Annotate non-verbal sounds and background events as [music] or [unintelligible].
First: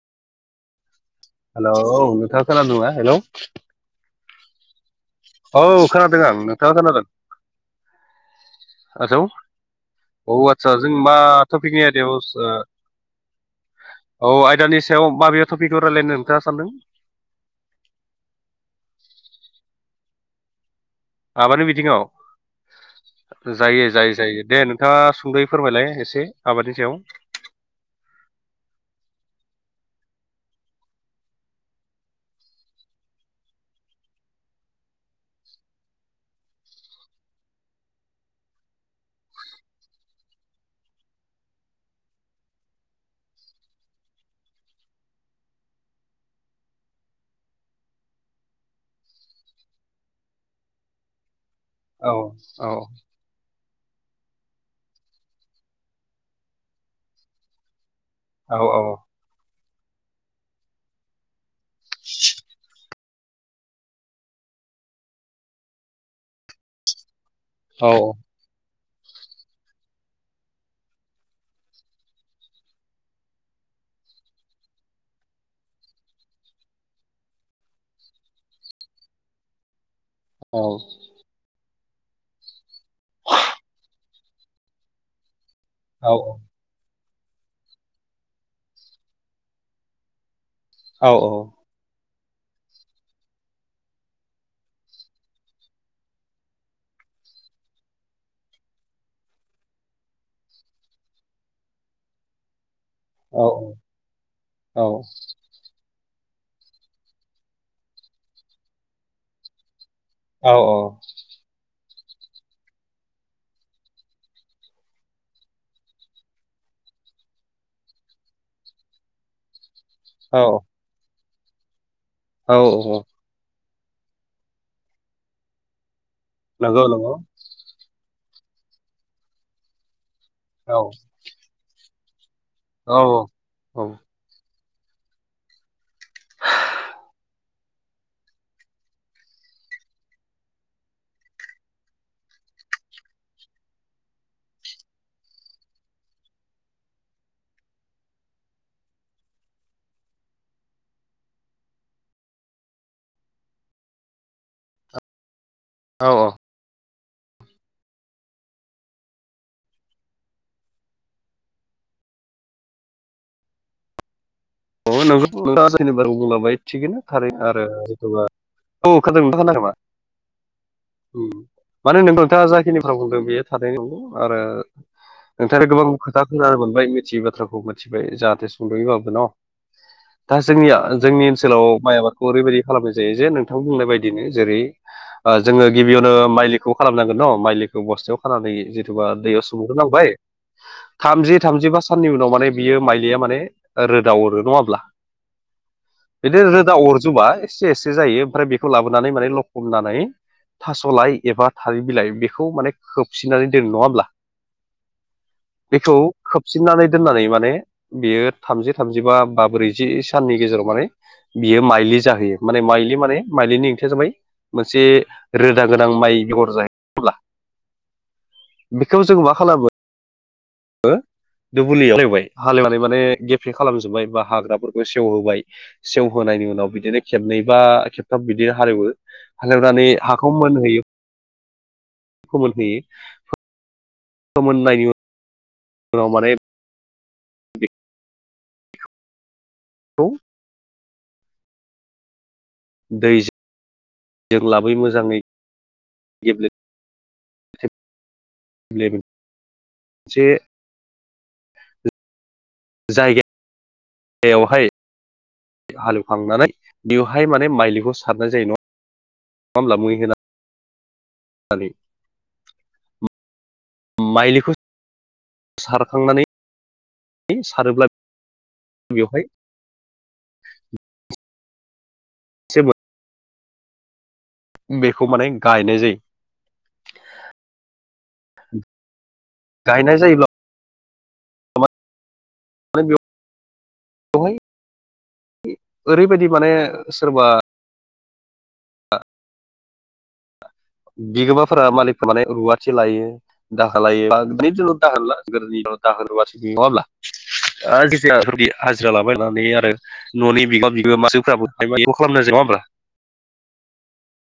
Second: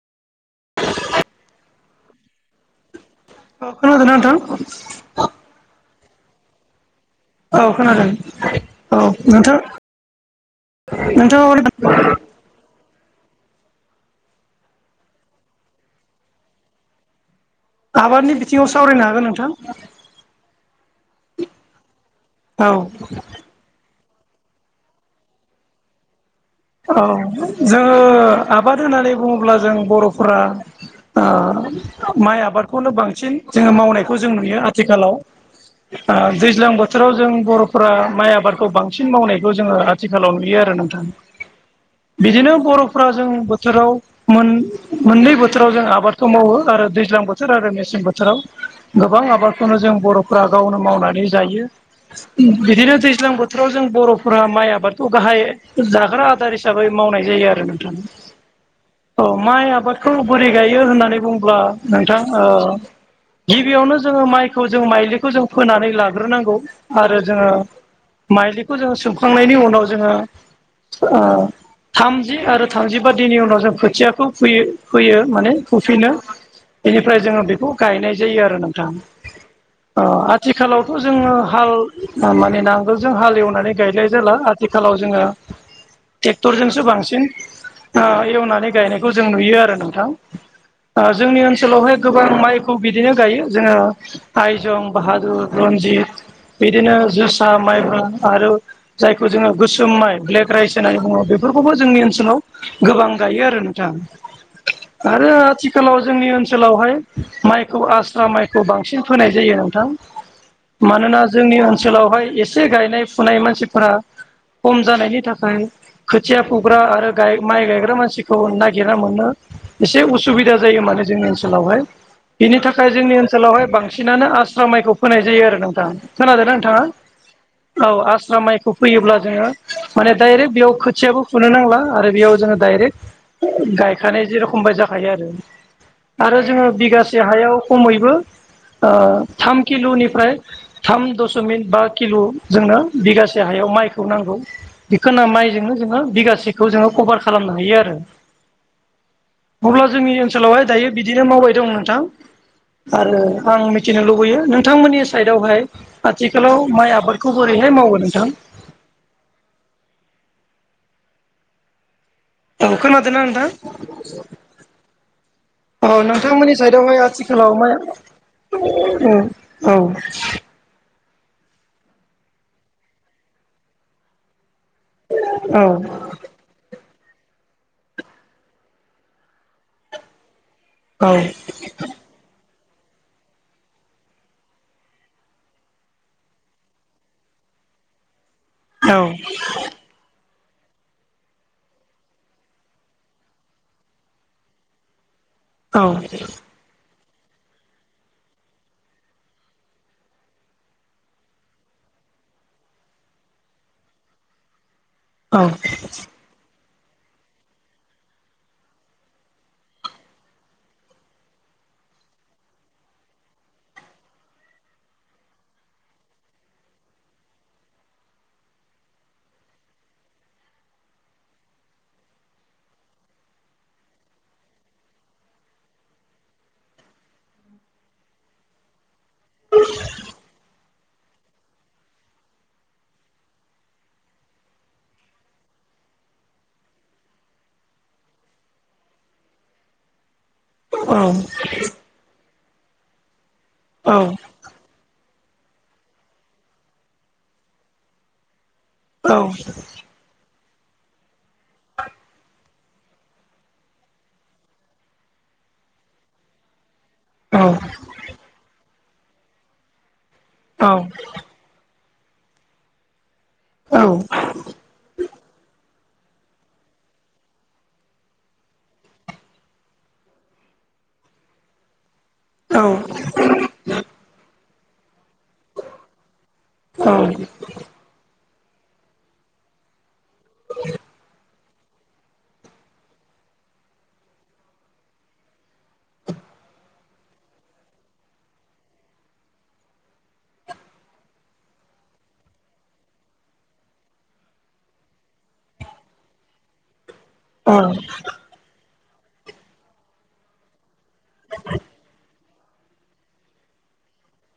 Hello नोंथां खोनादोंना hello खोनादों ना नोंथां? औ खानादों आं नोंथाङा खोनादों? औ खोनादों औ आसौ नोंथां औ आदसा जों मा थ'पिकनि नोंथाङा आयदायाव ओ औ आयदानि सायाव माबे टपिकखौ रायज्लायनो नोंथाङा सानदों? आबादनि बिथिङाव सावरायनो हागोन नोंथां। माबानि बिथिङाव औ जायो जायो जायो दे नोंथाङा सुंद'यै फोरमायलाय एसे। आबादनि सायाव औ जोङो आबाद होननानै बुङोब्ला जों बर'फोरा ओ माइ आबादखौनो बांसिन जोङो मावनायखौ जों नुयो आथिखालाव। ओ दैज्लां बोथोराव जों बर'फोरा माइ आबादखौ बांसिन मावनायखौ जोङो थिखालाव नुयो आरो नोंथां। बिदिनो बर'फ्रा जों बोथोराव मोन-मोननै बोथोराव जों आबादखौ मावो आरो दैज्लां बोथोर आरो मेसें बोथोराव। गोबां आबादखौनो जों बर'फोरा गावनो मावनानै जायो। औ औ बिदिनो दैज्लां बोथोराव जों बर'फोरा माइ आबादखौ गाहाय जा ग्रा आदार हिसाबै मावनाय जायो आरो नोंथां। औ औ औ माइ आबादखौ बोरै गायो होननानै बुंङोब्ला नोंथां ओ गिबियावनो जोङो माइखौ जों माइलिखौ जों फोनानै लाग्रोनांगौ आरो जोङो औ माइलिखौ जोङो सोमखांनायनि उनाव जोङो ओ थामजि आरो थामजिबा दिननि उनाव जों खोथियाखौ फैयो फैयो माने हुफिनो बेनिफ्राय जोङो बेखौ गायनाय जायो आरो नोंथां औ आथिखालावथ' जोङो हाल माने नांगोलजों हाल एवनानै गायलाय जेला आथिखालाव जोङो औ ट्रेक्टरजोंसो बांसिन ओ एवनानै गायनायखौ जों नुयो आरो नोंथां ओ औ जोंनि ओन सोलावहाय गोबां माइखौ बिदिनो गायो जोङो आइजं बाहादुर रनजित बिदिनो जोसा माइफोर आरो जायखौ जोङो गोसोम माइ ब्लेक राइस होननानै बुङो बेफोरखौबो जोंनि ओनसोलाव गोबां गायो औ आरो नोंथां आरो आथि खालाव जोंनि ओनसोलावहाय माइखौ आस्रा माइखौ बांसिन फोनाय जायो नोंथां। औ मानोना जोंनि ओनसोलावहाय एसे गायनाय फुनाय मानसिफोरा खम जानायनि थाखाय खोथिया फुग्रा आरो गाय माइ गायग्रा मानसिखौ नागिरना मोनो एसे उसुबिदा जायो माने जोंनि ओनसोलावहाय। औ बिनि थाखाय औ जोंनि ओनसोलावहाय बांसिनानो आस्रा माइखौ फोनाय जायो आरो नोंथां। खोनादोंना नंगौ नंगौ नोंथांङा औ आस्रा माइखौ फैयोब्ला जोङो माने डाइरेक्ट बेयाव औ खोथियाबो फुनो नांला आरो बेयाव जोङो औ डाइरेक्ट औ गायखानाय जेरखम बाय जाखायो आरो। आरो जोंङो बिगासे हायाव खमैबो ओ थाम किल'निफ्राय थाम दशमिक बा किल' जोंनो बिगासे हायाव माइखौ नांगौ। बेखौनो माइजोंनो जोंङो बिगासेखौ जोंङो कभार खालामनो हायो आरो अब्ला जोंनि ओनसोलावहाय दायो बिदिनो मावबाय दं नोंथां। आरो आं मिथिनो लुबैयो नोंथांमोननि साइडआवहाय औ औ आथिखालाव माइ आबादखौ बोरैहाय मावो नोंथां। औ खोनादोंना नोंथां अ नोंथां औ [unintelligible] नोंथांमोननि बुंलाबाय साइडआवहाय थिगैनो थारै आथिखालाव आरो माइ औ जथ'बा औ खोनादों नोंथाङा खोनाखै औ नामा माने नोंथांङा जाखिनिफ्रा बुंदों बेयो थानायनि नंगौ आरो [unintelligible] औ नोंथांङा गोबां खोथा खोनानो मोनबाय मिथियै बाथ्राखौ मिथिबाय जाहाथे सुंद'योबाबो न' दा जोंनिया औ जोंनि ओनसोलाव माइ आबादखौ ओरैबायदि खालामनाय जायो जे नोंथां बुंनाय बायदिनो जेरै ओ जोंङो गिबियावनो माइलिखौ खालामनांगोन न' माइलिखौ बस्थायाव खानानै जिथुबा दैयाव [unintelligible] थामजि थामजिबा साननि उनाव माने बियो माइलिया माने रो [unintelligible] हरो नङा होमब्ला बिदि रोदा जुबा एसे एसे जायो ओमफ्राय बेखौ लाबोनानै माने लखननानै थास'लाइ एबा थाल बिलाइ बेखौ माने खोबसिननानै दोनो नंङा होमब्ला औ बेखौ खोबसिननानै दोननानै माने बियो थामजि थामजिबा बा ब्रैजि साननि गेजेराव माने बियो माइलि जाहैयो माने माइलि माने माइलिनि ओंथिया जाबाय मोनसे रोदा गोनां माइ बेगर जाहैब्ला बेखौ जों मा खालामो दुबुलियावायबाय हालवनानै माने गे सिफ्रि खालामजोब्बाय बा हाग्राफोरखौ सेवहोबाय सेवहोनायनि उनाव बिदिनो खेबनै बा खेबथाम बिदि हालेवो हाग्रनानै हाखौ मोनहोयोखौ मोनहोयो मोनहोयो खोमोननायनि उन उनाव [unintelligible] [unintelligible] औ। दै औ। जों लाबोयो मोजांङै गेब्ले [unintelligible] औ। जे [inaudible] जायगा यावहाय हालेवखांनानै बेवहाय औ माने माइलिखौ सारनाय जायो नंङा [inaudible] मै होनां [unintelligible] औ। [unintelligible] औ माइलिखौ सारखांनानै सारोब्ला [inaudible] बेवहाय औ। एसे बेखौ माने गायनाय जायो। औ। गायनाय जायोब्ला [inaudible] [unintelligible] बेवहाय ओरैबायदि माने सोरबा बिगोमाफोरा मालिकफोरा माने रुवाथि लायो। [unintelligible] दाहोबासो नङा होमब्ला? औ आ [unintelligible] हाजिरा लाबायनानै आरो न'नि बिगोमा बिगोमाजोफ्राबो [unintelligible] खालामनाय जायो नङा होमब्ला?